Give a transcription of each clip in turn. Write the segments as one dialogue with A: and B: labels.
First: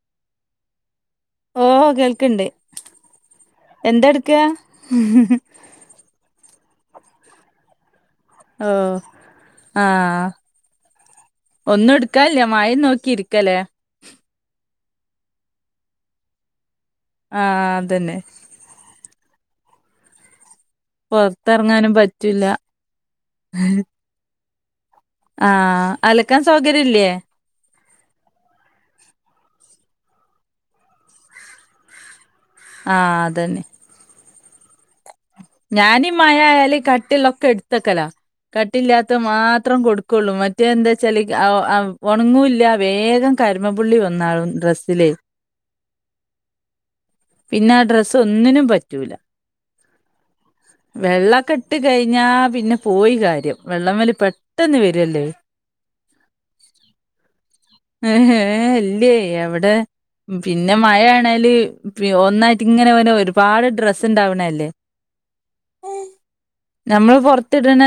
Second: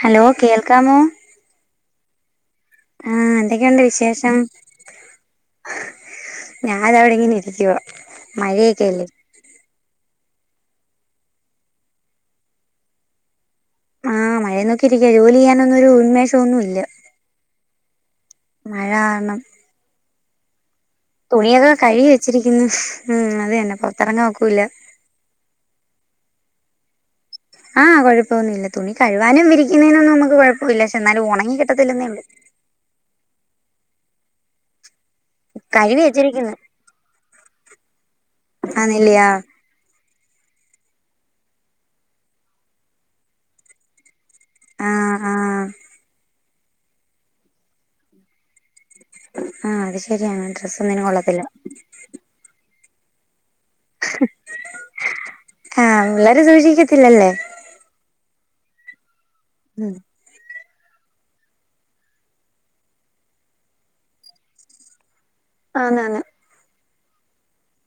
A: Hello കേൾക്കാമോ
B: ഓ കേൾക്കണ്ട്
A: ആഹ് എന്തൊക്കെയുണ്ട്
B: എന്ത്
A: വിശേഷം
B: എടുക്കാ
A: ഞാനവിടെ ഇങ്ങനെ ഇരിക്കുവാ
B: ഓ
A: മഴയക്കെയല്ലേ
B: ആഹ് ഒന്നും എടുക്കാനില്ല മഴേ നോക്കി ഇരിക്കലേ
A: ആഹ് മഴയും നോക്കി ഇരിക്കാ ജോലി ചെയ്യാനൊന്നൊരു ഉന്മേഷം ഒന്നുമില്ല
B: ആഹ് അതന്നെ
A: മഴ കാരണം തുണിയൊക്കെ
B: പൊറത്തെറങ്ങാനും
A: കഴിവി
B: പറ്റൂല്ല
A: വെച്ചിരിക്കുന്നു, ഉം അത് തന്നെ പുറത്തിറങ്ങാ ഒ ക്കൂല്ലാ
B: ആഹ് അലക്കാൻ സൗകര്യം ഇല്ലേ?
A: ആ, കുഴപ്പൊന്നുമില്ല തുണി കഴുവാനും വിരിക്കുന്നതിനൊന്നും നമുക്ക് കുഴപ്പമില്ല, പക്ഷെ എന്നാലും ഒണങ്ങി കിട്ടത്തില്ലെന്നേ ഉള്ളൂ
B: ആഹ് അതന്നെ
A: കഴുവി
B: ഞാനീ മഴ
A: വെച്ചിരിക്കുന്നു
B: ആയാല് കട്ടീളെളാക്കെ എടുത്തിക്കലാ കട്ടില്ലാത്ത
A: ആന്നില്ലിയോ
B: മാത്രം കൊടു ക്കുള്ളൂ മറ്റേ എന്താ വച്ചാല് ആഹ് ആഹ് ഒണങ്ങൂല്ല വേഗം കരിമ്പൻപുള്ളി വക്കും ഇന്നാളും ഡ്രസിലെ
A: ആഹ് ആഹ്
B: പിന്നെ ആ ഡ്രസ്സ് ഒന്നിനും പറ്റ് റ്റൂലാ
A: ആഹ് അത് ശരിയാണ് ഡ്രസ്സ് ഒന്നിനും കൊള്ളത്തില്ല
B: വെള്ളക്കെട്ട് കഴിഞ്ഞാ പിന്നെ പോയി കാര്യം വെള്ളംവലി പെട്ടെന്ന് വരുവല്ലേ
A: ആഹ് പിള്ളേര് സൂക്ഷിക്കത്തില്ലല്ലേ
B: ഏഹ് ഇല്ലേ എവിടെ
A: ഉം
B: പിന്നെ മഴയാണല് ഒന്നായിട്ട് ഇങ്ങനെ പോനെ ഒരുപാട് ഡ്രസ് ണ്ടാവണല്ലേ
A: ആന്നന്ന്
B: നമ്മള് പുറത്തിടണ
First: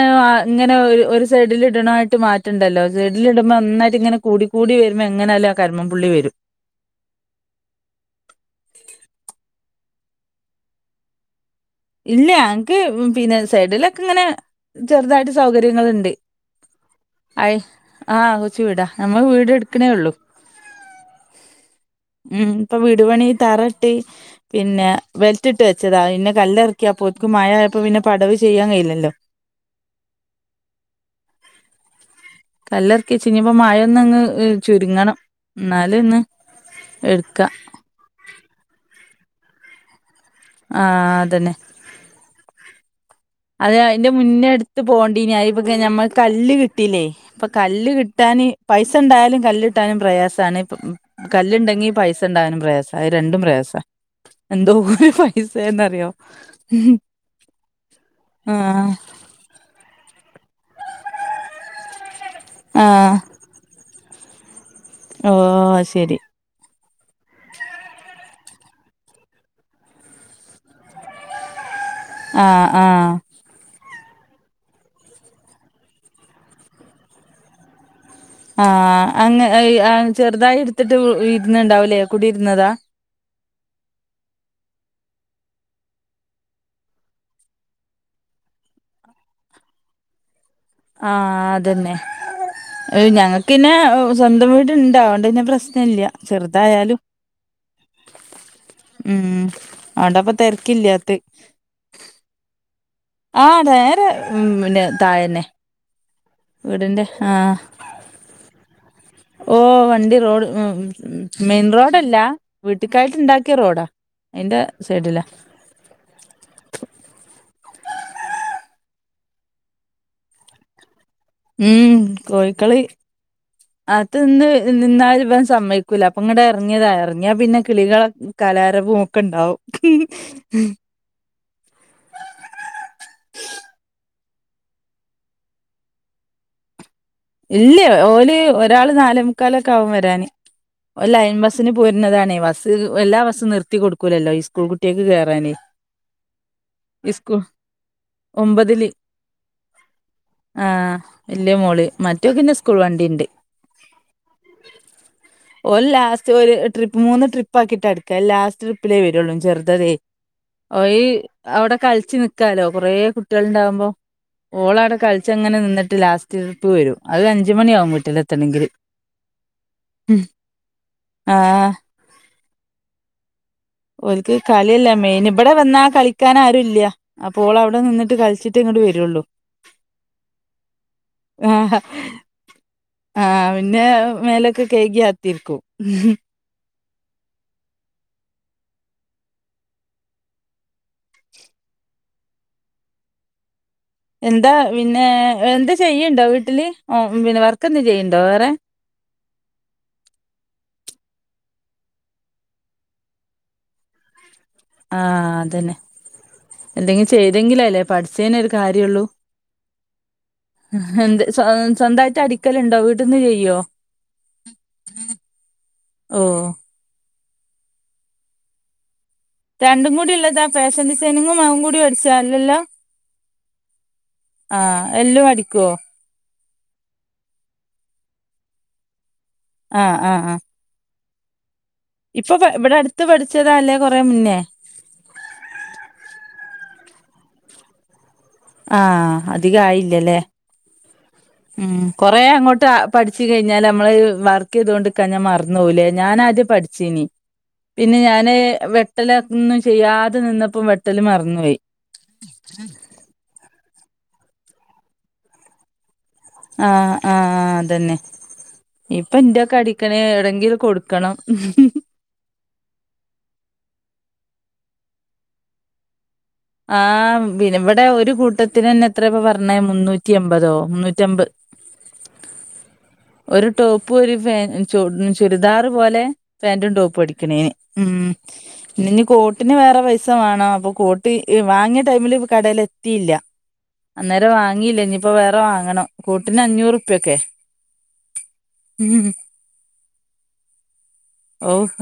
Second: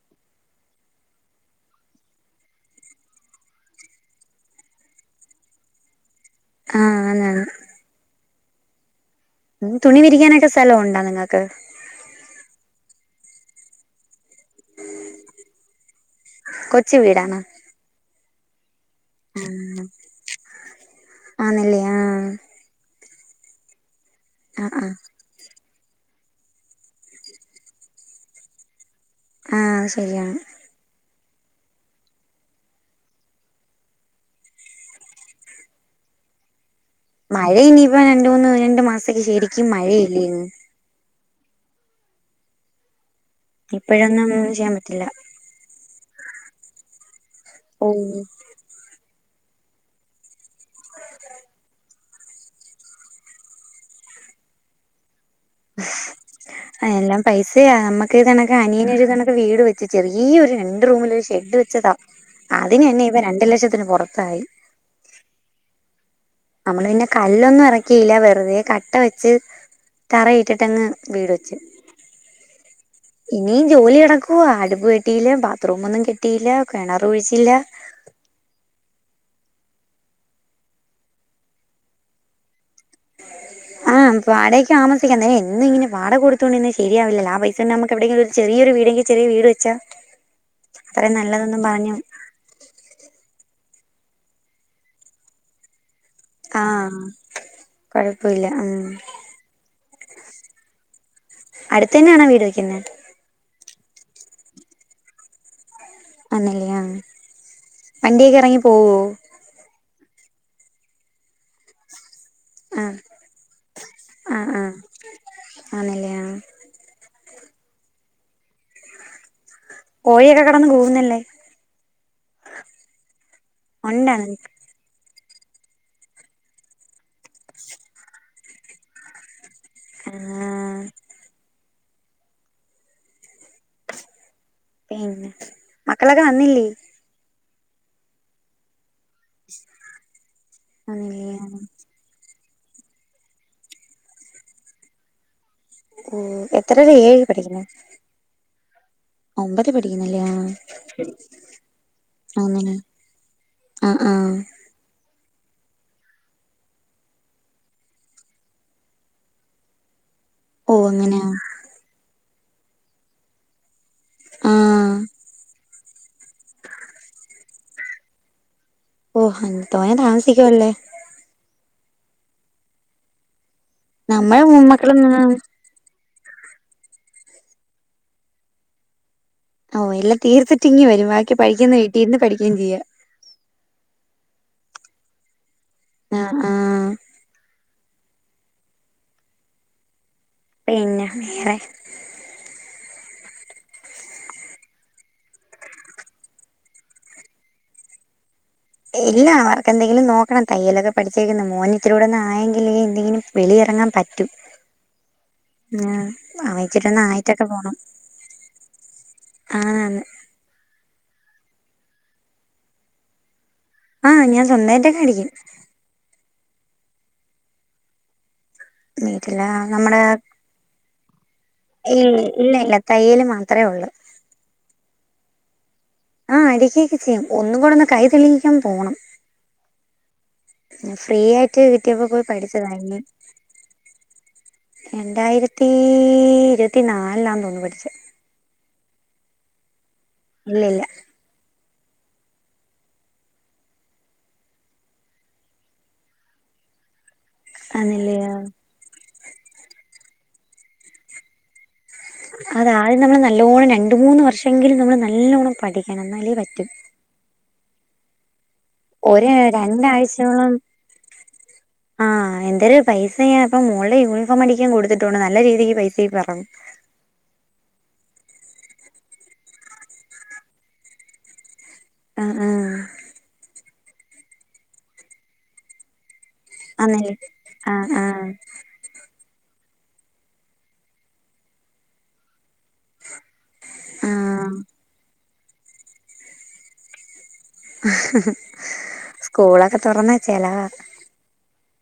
B: ഇങ്ങനെ ഒരു സൈഡിൽ ഇടണായിട്ട് മാറ്റണ്ടല്ലോ സൈഡിൽ ഇടുമ്പോൾ ന്നായിട്ട് ഇങ്ങനെ കൂടി കൂടി വരുമ്പോ എങ്ങനാലും ആ കർമ്മം പുള്ളി വരും
A: ആഹ് [unintelligible] തുണി വിരിക്കാനൊക്കെ സ്ഥലംണ്ടാ നിങ്ങൾക്ക്
B: ഇല്ല അൻക്ക് പിന്നെ സൈഡിലൊക്കെ ഇങ്ങനെ ചെറുതായിട്ട് സൗകര്യങ്ങളുണ്ട്
A: കൊച്ചു വീടാണോ
B: ആ ആഹ് കൊചുവിടാ നമ്മ വീട് എടുക്കണേ ഒള്ളു
A: ആന്നല്ലേ ആഹ്
B: ഉം ഇപ്പ വീ വീടുപണി തറെട്ട്
A: ആഹ്
B: പിന്നെ
A: ആഹ്
B: വെൽ വെച്ചതാ ഇന്ന് കല്ലെറി ക്ക പൊയ്ക്ക് മഴയായപ്പോ പിന്നെ പടവ് ചെയ്യാൻ കയില്ലല്ലോ
A: ആഹ് ശരിയാണ്
B: കല്ലെറിക്കിച്ച് ഇനിപ്പോ മഴൊന്ന് അങ്ങ് ചുരുങ്ങണം എന്നാലെ ഇന്ന്
A: മഴ ഇനിയിപ്പ രണ്ടൂന്ന് രണ്ടു മാസം ശരിക്കും മഴേ
B: ആഹ് അ തന്നെ അത് അയിന്റെ
A: ഇപ്പോഴൊന്നും
B: മുന്നേ
A: ചെയ്യാൻ
B: എടുത്ത്
A: പറ്റില്ല
B: പോവണ്ടി ഇനി അ ല്ല ഞമ്മക് കല്ല് കിട്ടീല്ലേ ഇപ്പൊ കല്ല്
A: ഓഹ്
B: കിട്ടാന് പൈസ ഉണ്ടാ കല്ലിട്ടാനും പ്രയാസാണ് കല്ലിണ്ടെങ്കി പൈസ ഇണ്ടകാനും പ്രയാസാ അത് രണ്ടും പ്രയാസാ എന്തോ [unintelligible] സയേതെന്നറിയാവൊ
A: ഇതേ കണക്ക് അനിയനൊരു കണക്ക് വീട് വെച്ച് ചെറി ഈ ഒരു രണ്ട് റൂമിൽ ഒരു ഷെഡ് വെച്ചതാ
B: ആ
A: അതിനന്നെ ഇപ്പൊ രണ്ടു ലക്ഷത്തിന് പുറത്തായി
B: ഓ അത് ശരി
A: നമ്മള് പിന്നെ കല്ലൊന്നും ഇറക്കില്ല വെറുതെ കട്ട വെച്ച് തറയിട്ടിട്ടങ്ങ് വീട് വെച്ച്
B: ആഹ് ആഹ്
A: ക്കുവാ അടുപ്പ്‌ കെട്ടിയില്ല ബാത്റൂം ഒന്നും കെട്ടിയില്ല കിണറ് കുഴിച്ചില്ല
B: ആഹ് അങ്ങ് ചെറുതായി എടുത്തിട്ട് ഇരുന്നുണ്ടാവിലേ കുടിയിരുന്നതാ
A: ആഹ് വാടകയ്ക്ക് താമസിക്കണ്ട് എന്നും ഇങ്ങനെ വാടക കൊടുത്തുകൊണ്ടിരുന്നാ ശരിയാവില്ലല്ലാ ആ പൈസ ഉണ്ടെ നമുക്ക് എവിടെങ്കിലും ഒരു ചെറിയൊരു വീടെങ്കിൽ ചെറിയ വീട് വെച്ചാ അത്രയും
B: ആഹ്
A: നല്ലതെന്നും പറഞ്ഞു
B: അതന്നെ ഞങ്ങക്കിന്നെ ഓ സ്വന്തം വീട് ഇണ്ട് അതുകൊണ്ട് പിന്നെ പ്രശ്ന ഇല്യ
A: ആഹ് കുഴപ്പ ഇല്ല ആഹ്
B: ആണ്ടാ ഇപ്പൊ തിരക്കില്ലാത്തെ
A: അടുത്ത് തന്നെയാണോ വീട് വയ്ക്കുന്നെ
B: ആ നേരെ മിന്നെ തായെന്നെ
A: ഒന്നൂല്ല ഞാ വണ്ടിയൊക്കെ ഇറങ്ങി പോവോ?
B: ഓ വണ്ടി റോഡ് മെയിൻ റോഡല്ല
A: ആഹ്
B: വീട്ടിക്കായിട്ട് ഇണ്ടാക്കിയ റോഡാ
A: ആഹ്
B: അതിന്റെ
A: ആഹ്
B: സൈഡിലാ
A: ആന്നല്ലേ ആഹ് കോയിയൊക്കെ കിടന്ന് കൂവുന്നല്ലൊ
B: ഉം കോഴിക്കള്
A: ഒണ്ടാ
B: ആത്ത്
A: നിനക്ക്
B: ന്ന് നിന്നാലും ഇവൻ സമ്മയ്ക്കൂല്ല അപ്പൊ ഇങ്ങട് ഇറങ്ങിയതാ ഇറങ്ങിയാ പിന്നെ കിളികളെ കലാരപ്പും ഒക്കെ ഉണ്ടാവും ഹി ഹി
A: ആഹ് പിന്ന മക്കളോക്കെ വന്നില്ലേ?
B: ഇല്ല ഓല് ഒരാൾ നാലെ മുക്കാലൊക്കെ ആകും വരാന് ഓൻ
A: വന്നില്ലേ
B: ലൈൻ
A: ആഹ്
B: ബസ്സിന് പോരുന്നതാണ് ഈ ബസ് എല്ലാ ബസ്സൊന്നും നിർത്തി കൊടുക്കൂലല്ലോ ഈ സ്കൂൾ കുട്ടിയേക്ക് കേറാനേ
A: ഉ എത്രലാ ഏഴിൽ
B: സ്കൂൾ
A: പഠിക്കണ
B: ഒമ്പതില്
A: ഒമ്പത് പഠിക്കുന്നല്യാ
B: റ്റകിന്ന സ്കൂൾ വണ്ടിണ്ട്
A: ആഹ്
B: ഓ ലാസ്റ്റ് ഒരു ട്രിപ്പ് മൂന്ന് ട്രിപ്പ് ആക്കിട്ട് ഇടുക്ക ലാസ്റ്റ് ട്രിപ്പിലേ വരുള്ളൂ ചെറുതതേ
A: ഓഹ്
B: ഓയി
A: അങ്ങനെയാ
B: അവിടെ കളിച്ചു നി കളിക്കാലോ കൊറേ കുട്ടിയൾ ഉണ്ടാവുമ്പോ
A: ആഹ്
B: ഓളാടെ കളിച്ച് എങ്ങനെ നിന്നിട്ട് ലാസ്റ്റ് ഇപ്പ വരും അതഞ്ച് മണിയാവും വീട്ടിലെത്തണെങ്കിൽ
A: ഓ തോന്നെ താമസിക്കുവല്ലേ
B: ആഹ് ഓൽക്ക്
A: നമ്മളെ
B: കളിയല്ലേ മെയിൻ
A: മക്കളൊന്നും
B: ഇവിടെ വന്നാ കളി കളികിക്കാൻ ആരുല്ല അപ്പോൾ അവിടെ നിന്നിട്ട് കളിച്ചിട്ട് ഇങ്ങോട്ട് വേരോള്ളൂ
A: ഓ എല്ലാം തീർത്തിട്ടിങ്ങി വരും ബാക്കി
B: ആ
A: പഠിക്കന്ന് വീട്ടിന്ന് പഠിക്കയും ചെയ്യാ
B: ആ പിന്നെ മേലൊക്കെ കൈകി ആത്തിരിക്കും ഉം
A: ആഹ് ആഹ് പിന്നേ വേറെ
B: എന്താ പിന്നെ എന്താ ചെയ്യ്ണ്ടോ വീട്ടില് പിന്നെ വർക്ക് എന്തേ ചെയ്യുന്നുണ്ടോ വേറെ
A: എല്ല വർക്കെന്തെങ്കിലും നോക്കണം തയ്യലൊക്കെ പഠിച്ചിരിക്കുന്ന മോന് ഇത്തിരിയൂടെ ഒന്ന് ആയെങ്കില് എന്തെങ്കിലും വെളിയിറങ്ങാൻ പറ്റും
B: ആഹ അതന്നെ
A: ആഹ് അവൻ ഇച്ചിരി ഒന്ന്
B: എന്തെങ്കി
A: ആയിട്ടൊക്കെ
B: ചെയ്തെങ്കില
A: പോണം
B: അല്ലേ പഠിച്ചേനെ ഒരു കാര്യള്ളൂ
A: ആണാണ്
B: എന്ത് സ്വന്തമായിട്ട് അടിക്കലുണ്ടോ വീട്ട്ന്ന് ചെയ്യോ
A: ആഹ ഞാൻ സ്വന്തമായിട്ടൊക്കെ അടിക്കും
B: ഓ രണ്ടും കൂടിള്ളതാ ഫാഷൻ സന [inaudible]
A: ഇ ഇല്ല ഇല്ല തയ്യൽ മാത്രമേ ഉള്ളു
B: എല്ലാം അടിക്കോ
A: ആ അടീക്കൊക്കെ ചെയ്യും ഒന്ന കൂടെ ഒന്ന് കൈ തെളിയിക്കാൻ പോണം
B: ആഹ ആഹ് ആഹ
A: ഫ്രീ ആയിട്ട് വീട്ടിലിരിക്കുമ്പോൾ പഠിച്ചതാഴിരുന്നു
B: അടുത്ത് പഠിച്ചതാ അല്ലേ കൊറെ മുന്നേ
A: രണ്ട് അഴിരതി ഇരു ഇരുപത്തി നാല് ആണെന്ന് തോന്നുന്നു പിഠിച്ചത്
B: ആഹ അധികമായില്ല
A: ഇല്ല ഇല്ല.
B: ഉം കൊറെ അങ്ങോട്ട് അ പഠിച്ചു കഴിഞ്ഞാല് അമ്മള് വർക്ക് ചെയിതോണ്ട് നിക്കാഞ്ഞ മറന്ന് പോവില്ലേ, ഞാനാദ്യം പഠിച്ചീനി. പിന്നെ
A: ആന്നില്ലയോ
B: ഞാന് വെക്ക് ല് ഒന്നും ചെയ്യാതെ നിന്നപ്പം വെട്ടല് മറന്നുപയി.
A: അത് ആദ്യം നമ്മള് നല്ലോണം രണ്ട് മൂന്ന് വർഷെങ്കിലും നമ്മൾ നല്ലോണം പഠിക്ക്
B: ആഹ് ആഹ് അത് തെന്നെ
A: ഒര് രണ്ടാഴ്ച്ചയോളം
B: കൊടുക്കണം
A: ആ എന്തൊരു പൈസയാ ഇപ്പം മോൾടെ യൂണി ഫോമടിക്കാൻ കൊടുത്തിട്ടുണ്ട് നല്ല രീതിക്ക് പൈസേം പറ
B: ആഹ് പിന്നെ ഇവിട് ഒരു കൂട്ടത്തിന് തന്നെ എത്രയാപ്പ പറഞ്ഞേ മുന്നൂറ്റി എമ്പതോ മുന്നൂറ്റി അമ്പത്
A: ആ ആ
B: ഇപ്പൊ ഒരു ഫെ ച്ചു ചുരിദാർ പോലെ പാന്റും ടോപ്പും
A: ആന്നല്ലേ
B: അടിക്കണേന് ഉം
A: ആഹ് ആഹ്
B: ഇന്ന് ഞ്ഞി കോ പിന്നെ വേറെ പൈസ മാണം അപ്പ കോട്ട് ട്ട് വാങ്ങിയ ടൈമില് കടെൽ എത്തിയില്ല. അന്നേരം
A: ആഹ്
B: വാങ്ങിയില്ല ഇനിപ്പോ വേ വേറെ വാങ്ങണം കൂട്ടിന് അഞ്ഞൂർപ്പിയ കെ
A: സ്കൂളൊക്കെ തുറന്നാ ചെലവാ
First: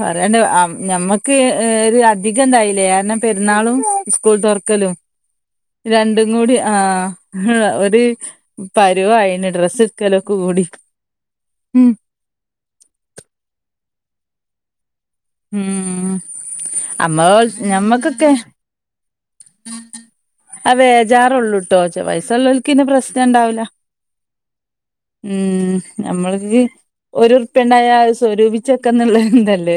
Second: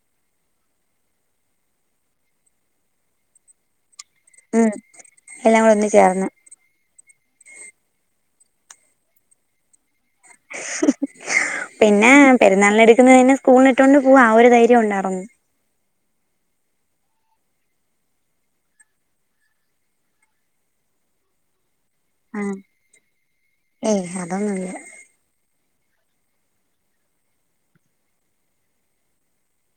B: പറയണ്ട ആ ഞമ്മക്ക് ഹ് ഒരു അധികം ന്തായില്ലേ കാരണം പെരുന്നാളും സ്കൂൾ
A: ഉം
B: തുറക്കലും
A: എല്ലാം കൂടെ ഒന്ന് ചേർന്ന്
B: രണ്ടും കൂടി ആ ഒരു പരുവ ആയീന് ഡ്രസ്സ് എടുക്കലൊക്കെ കൂടി ഉം
A: പിന്നെ പെരുന്നാളിനെടുക്കുന്നത് തന്നെ സ്കൂളിന്ട്ടോണ്ട് പോവാ ആ ഒരു ധൈര്യ ര്യം ഉണ്ട
B: ഉം അമ്മോ ഞമ്മക്കൊക്കെ ആ വേജാറള്ളൂ. ടോച്ച
A: ആഹ്
B: വയസ്സുള്ളോൽക്ക് പിന്നെ പ്രശ്നണ്ടാവില്ല
A: ഏയ് അതൊന്നുല്ല
B: ഉം നമ്മൾക്ക് ഒരു ർപ്പ്യണ്ടായ അത് സ്വരൂപിച്ചൊക്കന്നുള്ള തല്ലേ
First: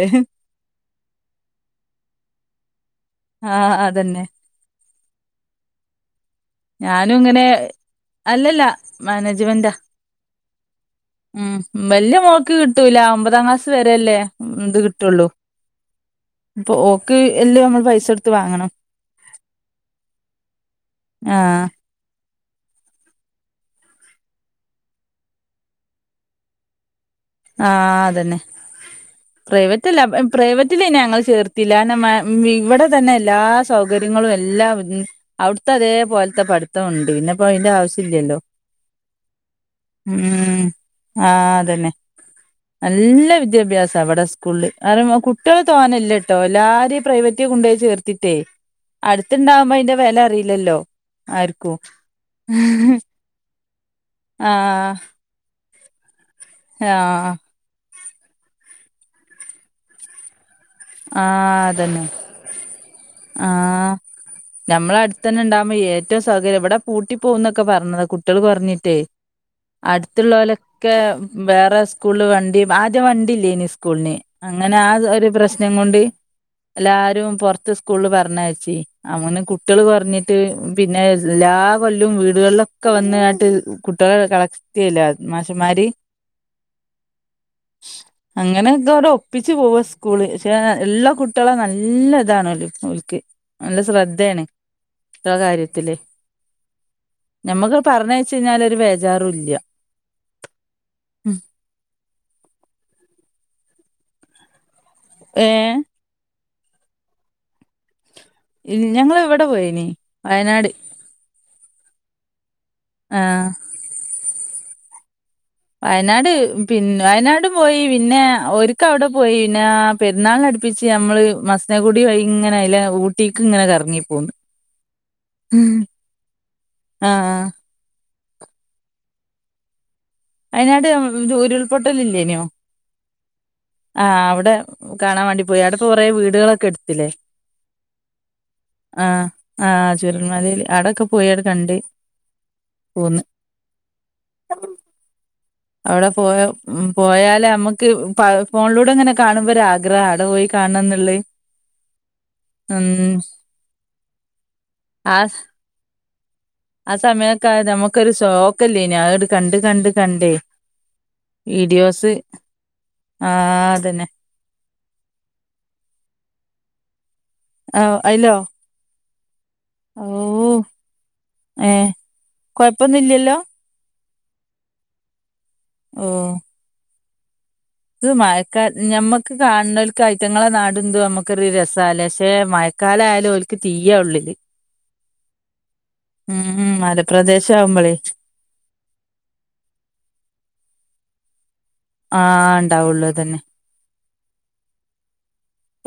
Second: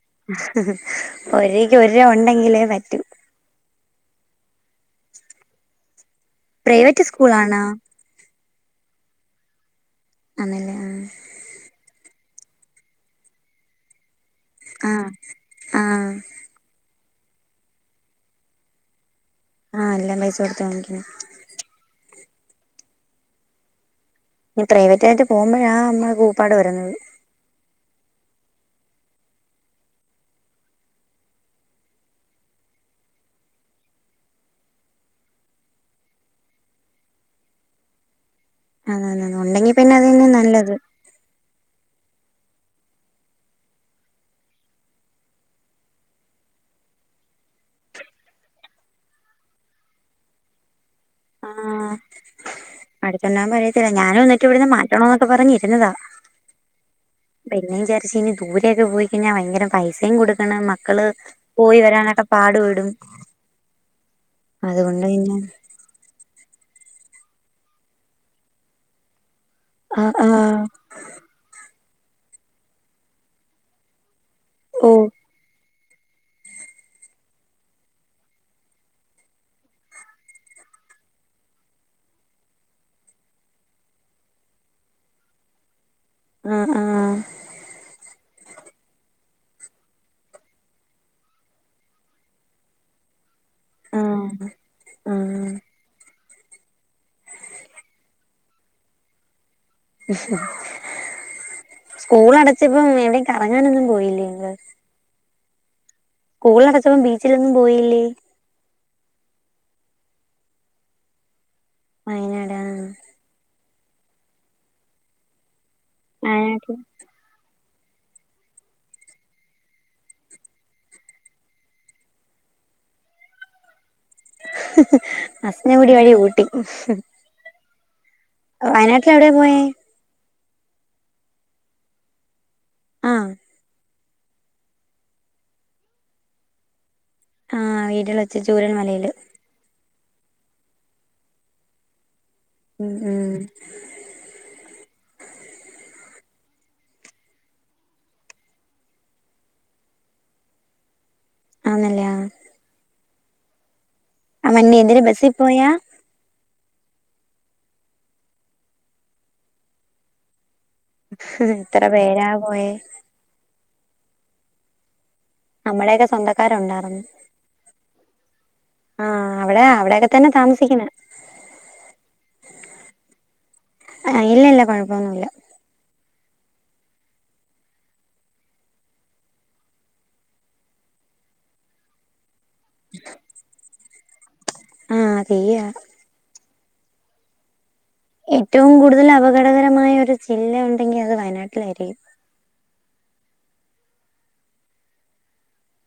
A: ഒരുയ്ക്കു ഒരിരൂപ ഒണ്ടെങ്കിലേ പറ്റൂ
B: ആഹ് അതന്നെ
A: പ്രൈവറ്റ്
B: ഞാനൂങ്ങനെ
A: സ്കൂളാണോ
B: അല്ലല്ല. മാനേജ്മെൻ്റാ.
A: ആന്നല്ലേ
B: ഉം വല്യ മോക്ക്കിട്ടൂല ഒമ്പതാം ക്ലാസ് വരെ അല്ലേ ഇത്
A: ആഹ്
B: കിട്ടുള്ളൂ
A: ആഹ്
B: പ്പൊ ഓ ക്ക് എല്യ നമ്മള് പൈസെടുത്ത് വാങ്ങണം
A: ആഹ് എല്ലാം പൈസൊടുത്തു വാങ്ങിക്കണം
B: ആഹ
A: പ്രൈവറ്റായിട്ട് പോകുമ്പോഴാ നമ്മെ കൂപ്പാട് വരുന്നത്
B: ആ അതന്നെ പ്രൈവറ്റല്ല പ്രൈവറ്റില ഞങ്ങൾ ചേർത്തില്ല നമ്മ ഇവിടെ തന്നെ എല്ലാ സൗകര്യങ്ങളും എല്ലാം അവിടുത്തെ അതേ പോലത്തെ പഠിത്തണ്ട് പിന്നെപ്പോ അതിന്റെ ആവശ്യം ഇല്ലല്ലോ
A: അതതെ ഉണ്ടെങ്കി പിന്നെ അതന്നെ നല്ലത്
B: ആഹ അതന്നെ നല്ല വിദ്യാഭ്യാസം അവിടെ സ്കൂളില് കാരണം കുട്ടികൾ തോന്നല്ലട്ടോ എല്ലാരും പ്രൈവറ്റ് കൊണ്ടുപോയി ചേർത്തിട്ടേ അടുത്തുണ്ടാവുമ്പോ അതിൻ്റെ വില അറിയില്ലല്ലോ ആരിക്കും
A: അടുത്തൊണ്ടവുമ്പോ അറിയത്തില്ല ഞാനു എന്നി എന്നിട്ടിവിടുന്ന് മാറ്റണോന്നക്കെ പറഞ്ഞ് പിന്നതാ
B: ആഹ
A: പക്ഷേ ഇനി ദൂരെക്കെ പോയികഴിഞ്ഞാ ഭയങ്കര പൈസയും കൊടുക്കണം മക്ക
B: ആ അതന്നെ ആഹ നമ്മള
A: അതുകൊണ്ട് പിന്നെ
B: അടുത്തന്നെ ഇണ്ടാവുമ്പോ ഏറ്റവും സൗകര്യം ഇവിടെ പൂട്ടി പോകന്നൊക്കെ പറഞ്ഞത കുട്ടികൾ കൊറഞ്ഞിട്ടേ
A: ആഹ് ആഹ്
B: അടുത്തുള്ളവരൊക്കെ വേറെ സ്കൂള് വണ്ടി ആദ്യം വണ്ടി ഇല്ലേനി സ്കൂളിന് അങ്ങനെ
A: ഓ
B: ആ ഒരു പ്രശ് പ്രശ്ന കൊണ്ട് എല്ലാരും പൊറത്ത് സ്കൂളിൽ പറഞ്ഞയച്ചി അങ്ങനെ കുട്ടികള് കുറഞ്ഞിട്ട് പിന്നെ എല്ലാ കൊല്ലും വീടുകളിലൊക്കെ വന്നങ്ങട്ട് കുട്ടികള കളക്റ്റ് ചെയല മാഷന്മാര്
A: ആഹ ആഹ
B: അങ്ങനെയൊക്കെ അവിടെ ഒപ്പിച്ച് പോവാ സ്കൂള് പക്ഷ എല്ലാ കുട്ടികളെ നല്ല ഇതാണ് ഓൽക്ക് നല്ല ശ്രദ്ധയാണ്
A: ആഹ്
B: എല്ലാ
A: ആഹ്
B: കാര്യത്തില് നമ്മുക്ക് പറഞ്ഞ വെച്ച കഴിഞ്ഞാൽ ഒരു ബേജാറും ഇല്ല
A: സ്കൂൾ അടച്ചപ്പം എവിടെ കറങ്ങാനൊന്നും പോയി ഫീലിംങ്ങ്
B: ഏഹ
A: സ്കൂൾ അടച്ചപ്പോൾ ബീച്ചിലൊന്നും പോയില്ലേ?
B: ഇ ഞങ്ങൾ ഇവിടെ പോയി വയനാട്
A: അങ്ങനെ
B: ആഹ വയനാട്
A: വയനാട്ടിൽ
B: പിന്നെവയനാട് പോയി പിന്നെ ഒക്ക അവിടെ പോയി പിന്നെ പെരുന്നാളിന അടിപ്പിച്ച് നമ്മള് മസനകുടി വൈ ഇങ്ങനെ അല്ല ഊട്ടിക്ക് ഇങ്ങനെ കറങ്ങി പോന്ന്
A: മസന ഗുടി വഴി ഊട്ടി
B: ആഹ്
A: വയനാട്ടിൽ എവിടെയ പോയേ
B: വയനാട് തു ഉരുൾപൊട്ടലില്ലേന്യോ?
A: ആഹ്
B: ആഹ് അവിടെ കാണാൻ വേണ്ടി പോയി അവിടപ്പൊ കൊറേ വീടുകളൊക്കെ എട് ത്തിലേ
A: ആഹ് വീട്ടിൽ വെച്ച് ചൂരൽ മലയില്
B: ആഹ് ആഹ് ചൂരൽ മലേല് ആടൊക്കെ പോയാട് കണ്ട്
A: ഉം
B: പോന്ന്
A: ഉം
B: അവിടെ പോയ പോയാല് നമ്മക്ക് ഫോണിലൂടെ ഇങ്ങനെ കാണുമ്പോ ഒരു ആഗ്രഹാ അവടെ പോയി കാണണംന്ന്ള്ളഅ്
A: ആന്നല്ലേ, ആ
B: ഉം
A: അവ ന്നീ എന്തര്
B: ആ
A: ബസ്സീ പോയാ
B: ആ സമയൊക്കെ ആയാ നമക്കൊരു ഷോക്കല്ലേനോ അതണ്ട് കണ്ട് കണ്ട് കണ്ടേ
A: എത്ര
B: വീഡിയോസ്,
A: പേരാ പോയേ
B: ആ അതന്നെ
A: നമ്മളെയൊക്കെ സ്വന്തക്കാരുണ്ടാർന്നു.
B: ആഹ് അയിലോ
A: ആഹ് അവിടെ
B: ഓ
A: അവിടെയൊക്കെ തന്നെ താമസിക്കുന്നെ
B: ഏ കൊഴപ്പൊന്നുല്ലല്ലോ
A: ആ ഇല്ല ഇല്ല കൊഴപ്പൊന്നുല്ല
B: ഓ അ മക്ക ഞമ്മക്ക് കാണുന്നോൽക്ക് ഐറ്റങ്ങളെ നാടതു നമ്മുക്കറ രസാലെ മേ മയക്കായാലും ഒല്ക്ക് തീ യാ ഉള്ളില്
A: ആ തീയാ
B: ഉം ഉം മലപ്രദേശം ആവുമ്പഴേ
A: ഏറ്റവും കൂടുതൽ അപകടകരമായ ഒരു ജില്ല ഉണ്ടെങ്കി അത് വയനാട
B: ആ ഉണ്ടാവുള്ളൂ അതന്നെ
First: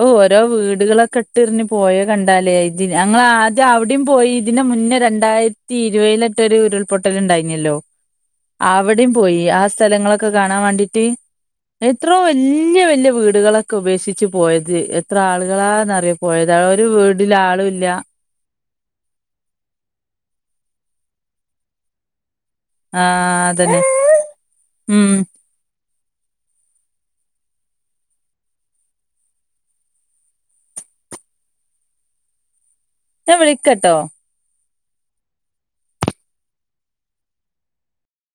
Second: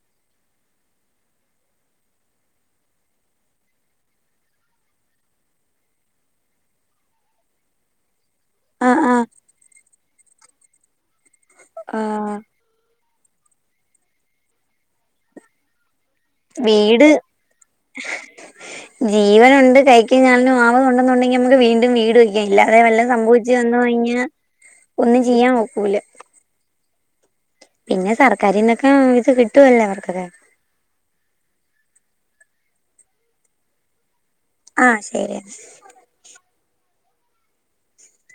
B: ഓഹ് ഓരോ വീടുകളൊക്കെ ഇട്ട് ഇറിഞ്ഞ് പോയ കണ്ടാലേ ഇത് ഞങ്ങളാദ്യം അവിടെയും പോയി ഇതിന് മുന്നേ രണ്ടായിരത്തി ഇരുപതിലൊരു മറ്റൊരു ഉരുൾപൊട്ടല് ഉണ്ടായീനല്ലോ
A: ആഹ്
B: അവിടെയും
A: ആഹ്
B: പോയി ആ സ് സ്ഥലങ്ങളൊക്കെ കാണാൻ വേണ്ടീട്ട് എത്രോ
A: ആഹ്
B: വല്യ വല്യ വീട് ടുകളൊക്കെ ഉപേക്ഷിച്ച് പോയത് എത്ര ആളുകളാന്നറിയോ പോയത് ആ ഒരു
A: വീട്
B: വീടില് ആളുവില്ല
A: ജീവനുണ്ട് കൈക്കും കാലിനും ആവതുണ്ടെന്നുണ്ടെങ്കി നമക്ക് വീണ്ടും വീട് വെയ്ക് ഇല്ലാതെ വല്ലതും
B: ആഹ്
A: സംഭവിച്ച് വന്ന്
B: അതന്നെ
A: കഴിഞ്ഞാ
B: ഉം
A: ഒന്നും ചെയ്യാനൊക്കൂല പിന്നെ സർക്കാരിന്നൊക്കെ ഇത് കിട്ടുവല്ലോ അവർക്കൊക്കെ
B: ഞാൻ വിളിക്കട്ടോ
A: ആഹ് ശരിയെന്നാ